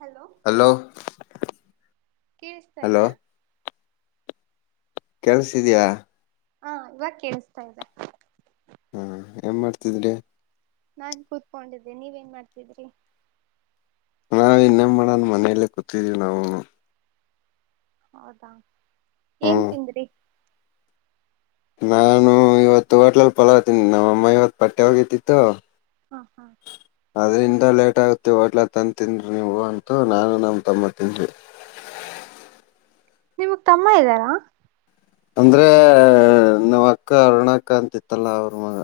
Hello ಕೇಳಸ್ತಾ hello ಇದ್ಯಾ ಕೆಲ್ಸಿದಯಾ ಹಾ ಇವಾಗ ಕೇೇಳಿಸತಾ ಇದೆ ಹಾ ಏನ್ ಮಾಡ್ತಿದ್ರಿ ನಾನ್ ಕುೂತ್ಕೊಂಡಿದ್ದೆ ನೀವ್ ನ್ ಮಾಡ್ತಿದ್ರಿ ನಾವ ಇನ್ನೇ ಮಾಡಣ ಮನೆಯಲ್ಲೇ ಕೂತಿದೀವಿ ನಾವುನು ಹೌದಾ ಏನ್ ಹ್ಮ್ ತಿಂದ್ರಿ ನಾನು ಇವತ್ತು ಹೋಟ್ಲಲ್ ಪಲಾವ್ತೀನಿ ನಮ್ಮಅಮ್ಮ ಇವತ್ ಪಟ್ಟೆ ಹೋಗತಿಿತ್ತು ಹ್ಮ ಹಾ ಅದ್ರಿಂದ ಲೇಟ್ ಆಗತಿೇವಿ ಹೋಟ್ಲ ತಂತನ್ಿ ನೀವು ಅಂತೂ ನಾನು ನಮ ತಮ್ಮ ತನ್ಿ ನಿಮಗ್ ತಮ್ಮ ಇದ್ದಾರಾ ಅಂದ್ರೆ ನಮ್ಮ್ ಅಕ್ಕ ಅರುಣಾಕ ಅಂತ ಇತ್ತಲ್ಲ ಅವ್ರ ಮಗ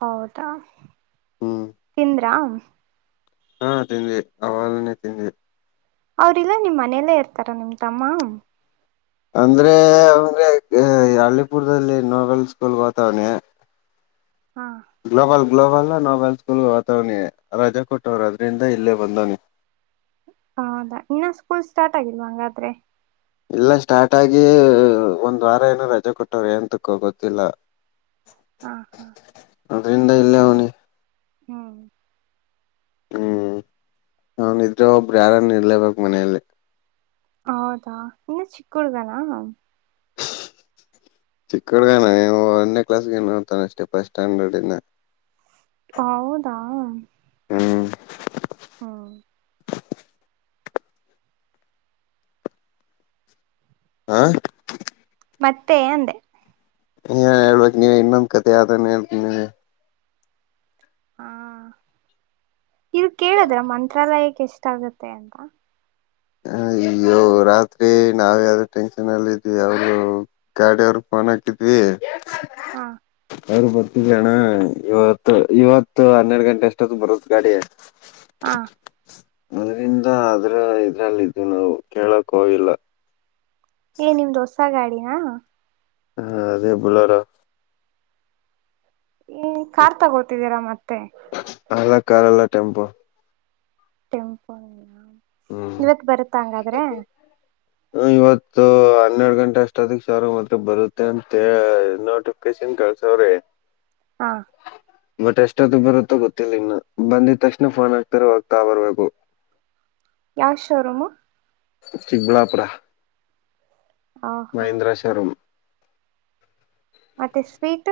ಹೌದಾ ಹ್ಮ್ ತಿಿಂದ [unintelligible] ರಾಮ ಹಾ ತಿಂಡ ಅವವಾಲನೆ ತಿಿ ಅವ್ರಲ್ಲ ನಿಮ್ ಮನೆಯಲ್ಲೇ ಇರ್ತಾರ ನಿಮ ತಮ್ಮ ಅಂದ್ರೆ ಅಂದ್ರೆ ಅಳ್ಳಿಪುರ್ದಲ್ಲಿ ನೋವೆಲ್ ಸ್ಕೂಲ್ ವಾತಾವರಣೆ ಹಾ ಗ್ಲೋಬಲ್ ಗ್ಲೋಬಲ್ ನೋಬೆಲ್ ಸ್ಕೂಲ್ ವಾತವನಿ ರಜಾ ಕೊಟ್ಟವರು ಅದರಿಂದ ಇಲ್ಲೇ ಬಂದವನಿ ಹೌದಾ ಇನ್ನ ಸ್ಕೂಲ್ ಸ್ಟಾರ್ಟ್ ಆಗಿಲ್ವಾ ಹಂಗಾದ್ರೆ ಇಲ್ಲ ಸ್ಟಾರ್ಟ್ ಆಗಿ ಒಂದ್ ವಾರ ಏನೋ ರಜೆ ಕೊಟ್ಟವ್ರ ಏನ್ಂತಕ್ಕ ಗೊತ್ತಿಲ್ಲ ಹ ಹಾ ಅದರಿಂದ ಇಲ್ಲ ಅವನ ಹ್ಮ್ ಹ್ಮ್ ಅವನ್ಿದ್ರೆ ಒಬ್ರು ಯಾರನ್ನ ಇರ್ಲೇಬೇಕಕ್ ಮನೆಯಲ್ಲಿ ಹೌದಾ ಇನ್ನು ಚಿಕ್ಕ ಹುಡುಗನಾ ಚಿಕ್ಕ ಹುಗನ ನೀವು ಒಂದನೇ ಕ್ಲಾಸ್ಗೆ ನೋಡ್ತಾನ ಅಷ್ಟೆ ಫಸ್ಟ್ ಸ್ಟ್ಯಾಂಡರ್ಡ್ ಇಂದ ಹೌದಾ ಹ್ಮ್ ಹ್ಮ ಆ ಮತ್ತೆ ಅಂದೆ ಹಏ ಹೇಳ್ಬೇಕೇಕ್ ನೀವ ಇನ್ನೊಂದ್ ಕತೆ ಆದಾನ ಹೇಳ್ತಿ ನೀಗೆ ಹಾ ಇದು ಕೇಳಿದ್ರೆ ಮಂತ್ರಾಲಯಕ್ಕೆ ಎಷ್ಟಾಗುತ್ತೆ ಅಂತ ಹ ಅಯ್ಯೋ ರಾತ್ರಿ ನಾವ ಯಾವ್ದ ಟೆನ್ಷನ್ ಅಲ್ಲ ಇದ್ವಿ ಅವರು ಗಾಡಿಯ ಅವ್ರ ಫೋನ್ ಹಾಕಿದ್ವಿ ಹಾ ಅವ್ರು ಬರ್ತಿದ್ದ ಜಣ ಇವತ್ತು ಇವತ್ತು ಹನ್ನೆರಡು ಗಂಟೆ ಅಷ್ಟೊತ್ತು ಬರುದ ಗಾಡಿ ಹಾ ಅದ್ರಂದ ಅದ್ರ ಇದಲ್ಲಿ ಇದು ನಾವು ಕೇಳಕ್ ಹೋೋಗಿಲ್ಲ ಹಾ ಹ್ಮ ಅದೇ ಬಳ್ಳಾರ ಈ ಕಾರ್ ತಗೋತಿದ್ದೀರಾ ಮತ್ತೆ ಂತೆ ಕರಳ ಟೆಂಪೋ ಟೆಂಪಲ್ ಹ್ಮ್ ಇವತ್ ಬರುತ್ತಾ ಹಂಗಾದ್ರೆ ಆ, ಇವತ್ತು ಹನ್ನೆರಡು ಗಂಟೆ ಅಷ್ಟ ಅದಕ್ ಸಾವರ ಮಾತ್ರ ಬರುತ್ತೆ ಅಂತ ನೋಟಿಫಿಕೇಶನ್ ಕಳ್ಸವ್ರಿ ಹಾ ಬಟ್ ಎಷ್ಟತ್ತು ಬರುತ್ತೋ ಗೊತ್ತಿಲ್ಲ ಇನ್ನ ಬಂದಿದ ತಕ್ಷಣ ಫೋನ್ ಹಾಕ್ತಾರ ಹೋಗ್ತಾ ಬರ್ಬೇಕು ಯಾವ ಶೋರೂಮ ಚಿಕ್ಕಬಳಾಪಡಾ ಹ ಹಾ ಮಹೀಂದ್ರಶರಂ ಮತ್ತೆ ಸ್ವೀಟ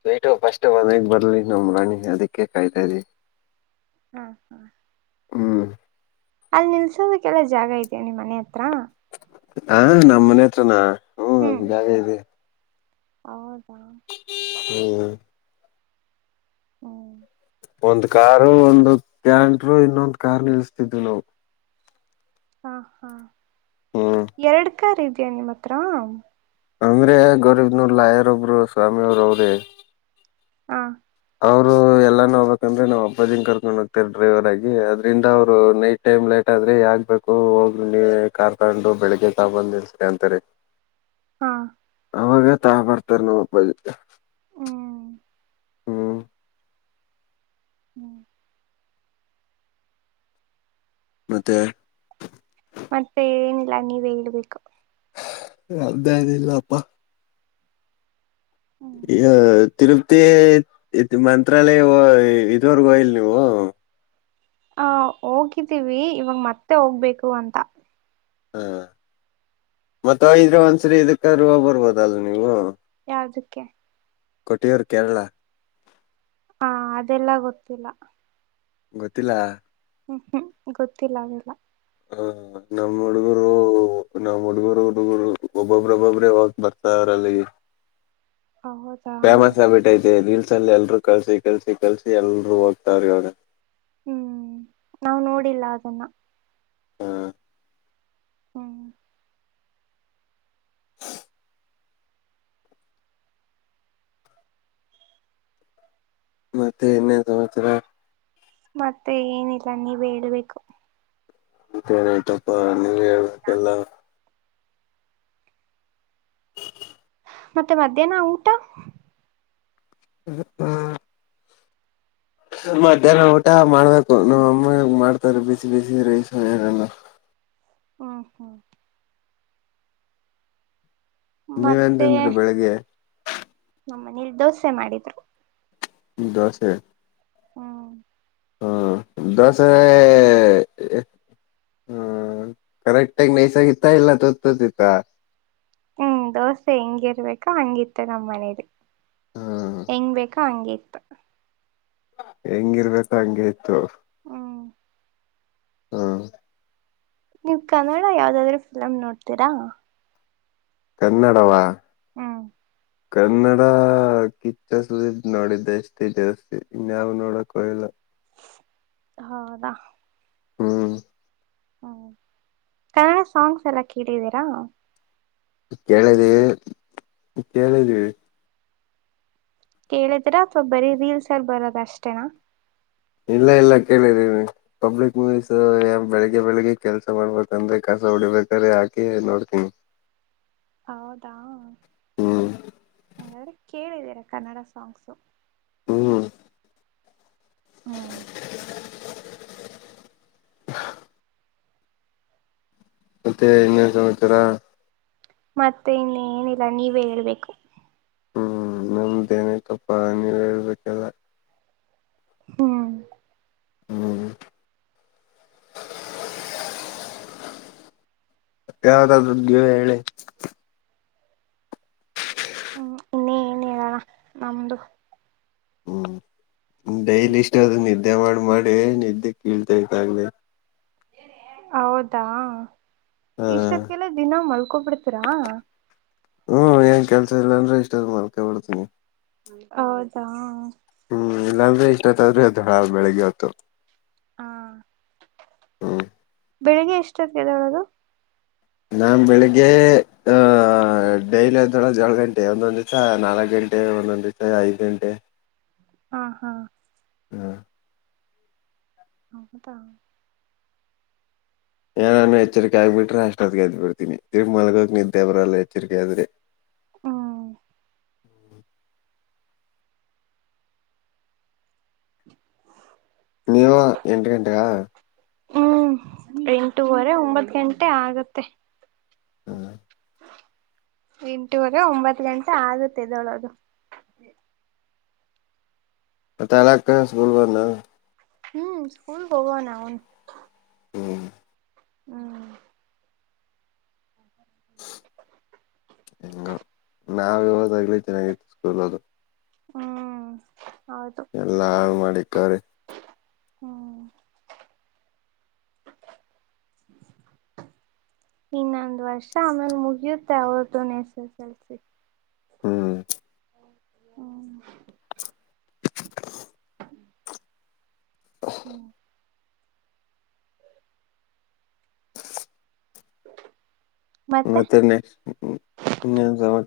ಸ್ೀಟು ಫಸ್ಟ್ ಒಂದಗ್ ಬರ್ಲಿ ನಮ್ಮ ರಾಣಿ ಅದಕ್ಕೆ ಕಾಯ್ತಾ ಇದಿ ಹ್ಮ ಹಾ ಹ್ಮ್ ಅಲ್ ನಿಲ್ಸೋದಕ್ಕೆಲ್ಲ ಜಾಗ ಇದ ನಿ್ ಮನೆ ಹತ್ರ ಹಾ ನಮ್ ಮನೆ ಹತ್ರನಾ ಹ್ಮ್ ಇದಾಗ ಇದೆ ಹೌದ ಹ್ಮ್ ಹ್ಮ ಒಂದ್ ಕಾರು ಒಂದು ಕ್ಯಾಂಟರು ಇನ್ನೊಂದ ಕಾರ್ ನಿಲ್ಸ್ತಿದ್ವು ನಾವು ಹಾ ಹಾ ಹ್ಮ್ ಎರಡು ಕಾರ್ ಇದ್ಯಾ ನಿಮ್ಮ್ ಹತ್ರ ಅಂಗ್ರೆ ಗೌರೀಬ್ನಲ್ಲ ಯಾರೊಬ್ರು ಸ್ವಾಮಿ ಅವರು ಅವ್ರೇ ಹಾ ಅವರು ಎಲ್ಲ ನೋ ಹ್ಬೇಕಂದ್ರೆ ನಾವು ಹಬ್ಬದಿಿಂದ ಕರ್ಕೊಂಡು ಹೋಗ್ತೀವಿ ಡ್ರೈವರಗಿ ಅದರಿಂದ ಅವರು ನೈಟ್ ಟೈಮ್ ಲೇಟ್ ಆದ್ರರೆ ಯಾಕಬೇಕೇಕು ಹೋಗ್ ನೀ ಕಾರ್ ತಂಡು ಬೆಳಿಗ್ಗೆ ತಾಬಂದು ನಿಲ್ ಅಂತಾರೆೀ ಹಾ ಅವಾಗ ತಾ ಬರ್ತಾರ ನಾ ಬ ಹ ಹ್ಮ್ ಮತ್ತೆ ಮತ್ತೆ ಏನಿಲ್ಲ ನೀವೇ ಹೇಳ್ಬೇಕು ಅ್ದಾಯನಲ್ಲ ಅಪ್ಪ ಹ್ಮ್ ಈ ತಿರುಪತಿ ಮಂತ್ರಾಲಯ ಇದುವರ್ಗೋಯಿಲ್ ನೀವು ಹ ಹೋಗಿದ್ದೀವಿ ಇವಾಗ ಮತ್ತೆ ಹೋಗ್ಬೇಕು ಅಂತ ಹಾ ಮತ್ತ ಇದ್ರೆ ಒಂದ್ಸರಿ ಇದಕ್ಕೆ ರೂ ಬರ್ಬೋದಲ್ ನೀವು ರಾಜಕ್ಕೆ ಕೊಟಿಯೂರು ಕೇರಳ ಹಾ ಅದೆಲ್ಲ ಗೊತ್ತಿಲ್ಲ ಗೊತ್ತಿಲ್ಲ ಹ್ಮ್ ಹ್ಮ್ ಗೊತ್ತಿಲ್ಲ ಅವೆಲ್ಲ ಹ ನಮ್ಮ್ ಹುಡುಗರು ನಮ್ಮ್ ಹುಡುಗರು ಹುಡುಗರು ಒಬ್ಬೊಬ್ರ ಒಬ್ಬೊಬ್ರೇ ಹಕ್ ಬರ್ತ ಅವ್ರಲ್ಲಿ ಹೌದಾ ಫೇಮಸ್ ಆಗ್ಬಿಟ್ಟೈತೆ ನಿಲ್ ಮಸಲ್ಲಿ ಎಲ್ರುೂ ಕಲ್ಸಿ ಕಲ್ಸಿ ಕಲ್ಸಿ ಎಲ್ರು ಹೋಗ್ತಾರ ಇವಾಗ ಹ್ಮ್, ನಾವ್ ನೋಡಿಲ್ಲ, ಅದನ್ನ. [inaudible] ಹಾ.. [inaudible] ಹ್ಮ.. [inaudible] [inaudible] [unintelligible] ಮತ್ತೆ, ಇನ್ನೇನು, ಸಮಾಚಾರ. [inaudible] ಮತ್ತೆ, ಏನಿಲ್ಲ! ನೀವೇ, ಹೇಳ್ಬೇಕು. [inaudible] ಮಾತ್ಹೆಎನುಯ್ತುಪ್ಪ. [inaudible] ನೀವೇ, ಹೇಳಬೇಕು, ಹೇಳಾ. [inaudible] ಮತ್ತೆ, ಮಧ್ಯಾಹ್ನ ಊಟ. [inaudible] ಹೇಳಪ್ಪಾ.. [inaudible] ಮಧ್ಯಾಹ್ನ, ಊಟ ಮಾಡ್ಬೇಕು! ನಮ್ಮ್ ಅಮ್ಮ ಮಾಡ್ತಾರೆ, ಬಿಸಿ, ಬಿಸಿ, ರೈಸ್, ಏನೆಲ್ಲ. [inaudible] ಹ್ಮ, ಹ್ಮ್ಮ್. [inaudible] ನೀವುಟೆನುಥಿಂಡ್ರಿ, ಬೆಳಿಗ್ಗೆ? [inaudible] ನಾಮುಮನೇಲಿ, ದೋಸೆ ಮಾಡಿದ್ರು. [inaudible] ದೋಸೆ. [inaudible] ಹ್ಮ... [inaudible] ಹ್ಮ, ದೋಸೆ, ಈ, ಹ್ಮ್, ಕರೆಕ್ಟಾಗಿ ನೈಸ್ ಆಗಿತ್ತಾ ಇಲ್ಲ, ತೂತುಇಥ. [inaudible] ಹ್ಮ್, ದೋಸೆ, ಹೆಂಗಿರಬೇಕು, ಹಂಗಿತ್ತು, ನಮ್ಮ್ ಮನಲಿ. ಹ್ಮ್ [inaudible] ಹೆಂಗ್, ಬೇಕು, ಹಂಗೆ. [inaudible] ಊಟ? [inaudible] ಹೆಂಗಿರ್ಬೇಕು, ಹಂಗೆ ಇತ್ತು. [inaudible] ಹ್ಮ್ ಹಾ.. [inaudible] ನೀವ್, ಕನ್ನಡ ಯಾವ್ದಾದ್ರರು, ಫಿಲಮ್ ನೋಡ್ತೀರಾ? [inaudible] ಕನ್ನಡವಾ. [inaudible] ಹ್ಮ್.. [inaudible] ಕನ್ನಡ, ಕಿಚ್ಚ, ಸುದೀಪ್, ನೋಡಿದೇ, ಅಷ್ಟೇ, ಜಾಸ್ತಿ, ಇನ್ಯಾವು, ನೋಡಕ್ ಹೋಗಿಲ್ಲ. [inaudible] ಹೌದಾ. [unintelligible] ಹ್ಮ್... [inaudible] ಹಾ, ಕನ್ನಡ, ಸಾಂಗ್ಸ್, ಎಲ್ಲ ಕೇಳಿದೀರಾ? [inaudible] ಕೇಳಿದ್ದೇವಿ, ಕೇಳಿದ್ದೇವಿ. [inaudible] ಕೇಳಿದ್ರ, ಅಥವಾ, ಬರೀ ರೀಲ್ಸ್ರ್ ಬರದ, ಅಷ್ಟೇನಾ? [inaudible] ಇಲ್ಲ, ಇಲ್ಲ, ಕೇಳಿದೀನಿ, ಪಬ್ಲಿಕ್ ಮೂವೀಸ್ ಬೆಳಿಗ್ಗೆ! ಬೆಳಿಗ್ಗೆ, ಕೆಲ್ಸ ಮಾಡ್ಬೇಕಂದ್ರೆ? ಕಸ ಹೊಡಿಬೇಕಾರೆೆ, ಹಾಕಿ ನೋಡ್ತೀನಿ. [inaudible] ಹೌದಾ.. ಹ್ಮ್ [inaudible] ಹಾಗಾದ್ರೆ, ಕೇಳಿದೀರ, ಕನ್ನಡ ಸಾಂಗ್ಸು. [inaudible] ಹ್ಮ್.. [inaudible] ಹಾ.. [inaudible] ಮತ್ತೆ, ಇನ್ನೇನ್ ಸಮಾಚಾರ? [inaudible] ಮತ್ತೆ, ಇನ್ನು, ಏನಿಲ್ಲ ನೀವೇ ಹೇಳ್ಬೇಕು? [inaudible] ಹ್ಮ್, ನಮ್ದ್ ಏನಾಯ್ತುಪಾ, ನೀವೇ, ಹೇಳ್ಬೇಕೆಲ್ಲ.. [inaudible] ಹ್ಮ್.. [inaudible] ಹ್ಮ್, ಯಾವುದಾದು, ನೀವೇ ಹೇಳಿ? [inaudible] ಹ್ಮ್, ನೀನೆಹೇಳು, ನಾಮಧು. [inaudible] ಹ್ಮ್... [inaudible] ಡೈಲಿ, ಇಷ್ಟು, ಅದೇ, ನೀನು. [inaudible] ನಿದ್ದೆ, ಮಾಡಿ, ಮಾಡಿ, ನಿದ್ದೆ ಕೇಳ್ತಾ ಇದೆ ಅಂಗೆ? [inaudible] ಹೌದಾ ಹಾ ಈ ಸ ಕೆಲ್ಲ ದಿನ ಮಲ್ ಕಪಿತರಾ ಹ್ಮ್ ಏನ್ ಕೆಲ್ಸ ಇಲ್ಲಾಂದ್ರೆ ಇಷ್ಟ ಅ ಮಕ ಬಿಡ್ತೀನಿ ಹೌದಾ ಹ್ಮ್ ಇಲ್ಲಾಂದ್ರೆ ಇಷ್ಟಲತ್ತ ಆದ್ರೆ ದಳ ಬೆಳಗ್ಗೆ ಆತ್ತುು ಹಾ ಬೆಳಿಗ್ಗೆ ಎಷ್ಟತ್ದೆೋಡದು ನಾನ ಬೆಳಿಗ್ಗೆ ಡೈಲಿ ಆದ ದೊಳ ಏಳು ಗಂಟೆ ಒಂದೊಂದು ದಿವ್ಸ ನಾಲ್ಕು ಗಂಟೆ ಒಂದೊಂದು ದಿವ್ಸ ಐದು ಗಂಟೆ ಹಾ ಹಾ ಹಾ ಹೌದಾ ಏನಾನು ಎಚ್ಚರಿಕೆ ಆಗ್ಬಿಟ್ರೆ ಅಷ್ಟೊತ್ಗೆದ್ಬಿಡ್ತೀನಿ ತಿ ಮಲಗೋಗ ನಿದ್ದೆವ್ರಲ್ಲ ಎಚ್ಚರಿಕೆ ಆದ್ರೆ ಹ್ಮ ನೀ ಎಂಟ ಗಂಟಗಾ ಹ್ಮ್ ಎಂಟುವರೆ ಒಂಬತ್ ಗಂಟೆ ಆಗತ್ತೆ ಹ್ಮ್ ಎಂಟುವರೆ ಒಂಬತ್ ಗಂಟೆ ಆಗುತ್ತೆದೊಳದು ಪತ್ತಲಕ್ಕ ಸ್ಕೂಲ್ ಬ ಹ್ಮ್ ಸ್ಕೂಲ್ ಹೋಗಾನ ಅವನು ಹ್ಮ್ ಹ್ಮ್ ಹೆಂಗ ನಾವ ಯಾವದಾಗ್ಲಿ ಚೆನ್ನಾಗಿತ್ತು ಸ್ಕೂಲ್ ಅದು ಹ್ಮ್ ಹೌದು ಎಲ್ಲಾ ಹಾಳ್ು ಮಾಡಿ ಕಾರ ಹ್ಮ್ ಇನ್ನೊಂದ್ ವರ್ಷ ಆಮೇಲೆ ಮುಗಿಯುತ್ತೆ ಅವತ್ತುುನ್ ಎಸ್ ಎಸ್ ಎಲ್ಸ ಹ್ಮ್ ಹ್ಮ ಹ್ಮ್ ಮತ್ತೆ ಮತ್ತೆನ್ನ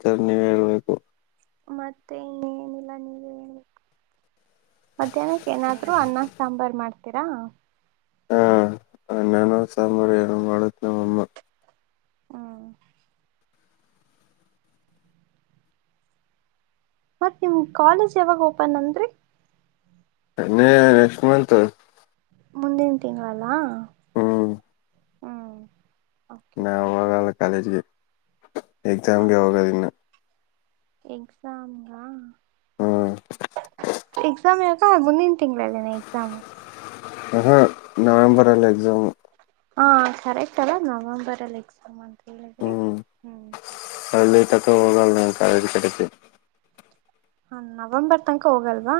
ಸರ್ ನೀವ ಹೇಳ್ಬೇಕು ಮತ್ತೆ ಏನಿಲ್ಲ ನೀವ ಮಧ್ಯಾಹ್ನಕ್ಕೆ ಏನಾದ್ರು ಅನ್ನ ಸಾಂಬಾರ್ ಮಾಡ್ತೀರಾ ಹಾ ನಾನು ಸಾಂಬಾರ ಮಾಡತ್ ನಮ್ಮ ಅಮ್ಮ ಮತ್ ನಿಮ್ ಕಾಲೇಜ್ ಯಾವಾಗ ಓಪನ್ ಅಂದ್ರರಿ ಅನ್ನೆ ನೆಕ್ಸ್ಟ್ ಮಂತ್ ಮುಂದಿನ ತಿಂಲ್ಲಾ ಹ್ಮ್ ಓಕೆ ನಾವವಾಗ ಕಾಲೇಜ್ಗೆ ಎಕ್ಸಾಮಗೆವಗದಿನ ಎಕ್ಸಾಮಂಗಾ ಹ್ಮ ಎಕ್ಸಾಮ ಯಾಕಾ ಮುಂದಿನ ತಿಂಲ್ಲನ ಎಕ್ಸಾಮ್ ಹ ನವೆಂಬರ್ ಅಲ್ಲಿ ಎಕ್ಸಾಮ್ ಹಾ ಸರಿತ ಅಲ್ಲ ನವೆಂಬರ್ ಅಲ್ಲಿ ಎಕ್ಸಾಮ್ ಅಂತ ಏನಂದ್ರಿ ತೋಗ ನ ಕ ಅದು ಕಡುತ್ತ ಹ ನವೆಂಬರ್ ತನಕ ಹೋಗಲ್ವಾ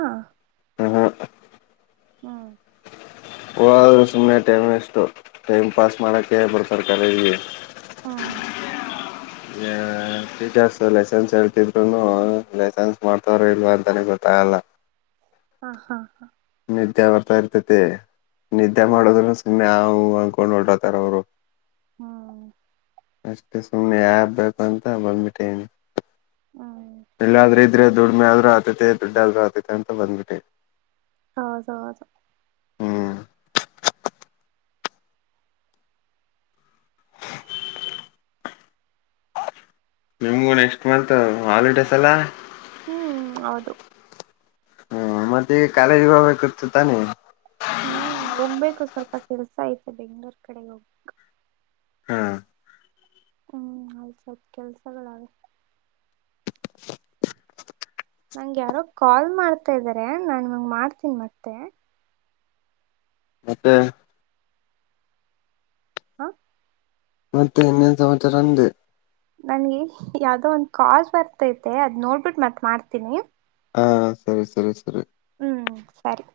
ಹಹು ಹ್ಮ್ ಹೋದ್ರೆ ಸುಮ್ನೆ ಟೈಮ್ ವೇಸ್ಟು ಟೈಮ್ ಪಾಸ ಮಾಡಕ್ಕೆ ಬರ್ತ ಕ ಹ್ಮ್ ಟೀಚರ್ಸ್ ಲೈಸೆನ್ಸ್ ಹೇಳ್ತಿದ್ರು ಲೈಸೆನ್ಸ್ ಮಾಡ್ತಾರ ಇಲ್ವಾ ಅಂತನ ಗೊತ್ತಾಗಲ್ಲ ಹಾ ಹಾ ಹಾ ನಿದ್ಯ ಬರ್ತಾ ಇರ್ತತೆ ನಿಿದಾ ಹ್ಮ್ ಮಾಡೋದರ ಸಮ ಅಂದ್ಕೊಂಡ್ ಹೊಓಡತಾರ ಅವ್ರು ಹ್ಮ್ ಅಷ್ಟೇ ಸುಮ್ನೆ ಯಾಗ್ ಬೇಕು ಅಂತ ಬಂದ್ಬಿಟ್ಟೆ ನಿ ಹ್ಮ್ ಇಲ್ಲಾದ್ರೆ ಇದ್ರೆ ದುಡಿಮೆ ಆದ್ರೂ ಆತೈತೆ ದುಡ್ಡ ಆದ್ೂ ಆತೈತೆ ಅಂತ ಬಂದ್ಬಿಟ್ಟೆ ಆೌದು ಆದು ಹ್ಮ್ ನಿಮಗೂ ನೆಕ್ಸ್ಟ್ ಮಂತ್ ಹಾಲಿಡೇಸ್ ಅಲ್ಲ ಹ್ಮ್ ಹೌದು ಹ್ಮ ಮತ್ತೆ ಈ ಕಾಲೇಜಿ ಭ ಕೊತ ತಾನೆ ಹ್ಮ್ ಹೋಗ್ಬೇಕು ಸ್ವಲ್ಪ ಕೆಲ್ಸ ಐತೆ ಬೆಂಗಳೂರ್ ಕಡೆಗೆ ಹೋಗಕ್ ಹ್ಮ ಹ್ಮ್ ಅಲ್ಲಿ ಸ್ವಲ್ಪ ಕೆಲ್ಸಗಳಾಗೆ ನಂಗ ಯಾರೋ ಕಾಲ್ ಮಾಡ್ತಾ ಇದಾರೆ ನಾನ್ ಮಂಗ ಮಾಡ್ತೀನಿ ಮತ್ತೆ ಮತ್ತೆ ಹಾ ಮತ್ತೆ ಇನ್ನೇನ್ ಸಮಾಚಾರ ಅಂದೆ ನನ್ಗೆ ಯಾವ್ದೋ ಒಂದ್ ಕಾಸ್ ಬರ್ತೈತೆ ಅದ್ ನೋಡ್ಬಿಟ್ಟು ಮತ್ ಮಾಡ್ತೀನಿ ಹಾ ಸರಿ ಸರಿ ಸರಿ ಹ್ಮ್ ಸರಿ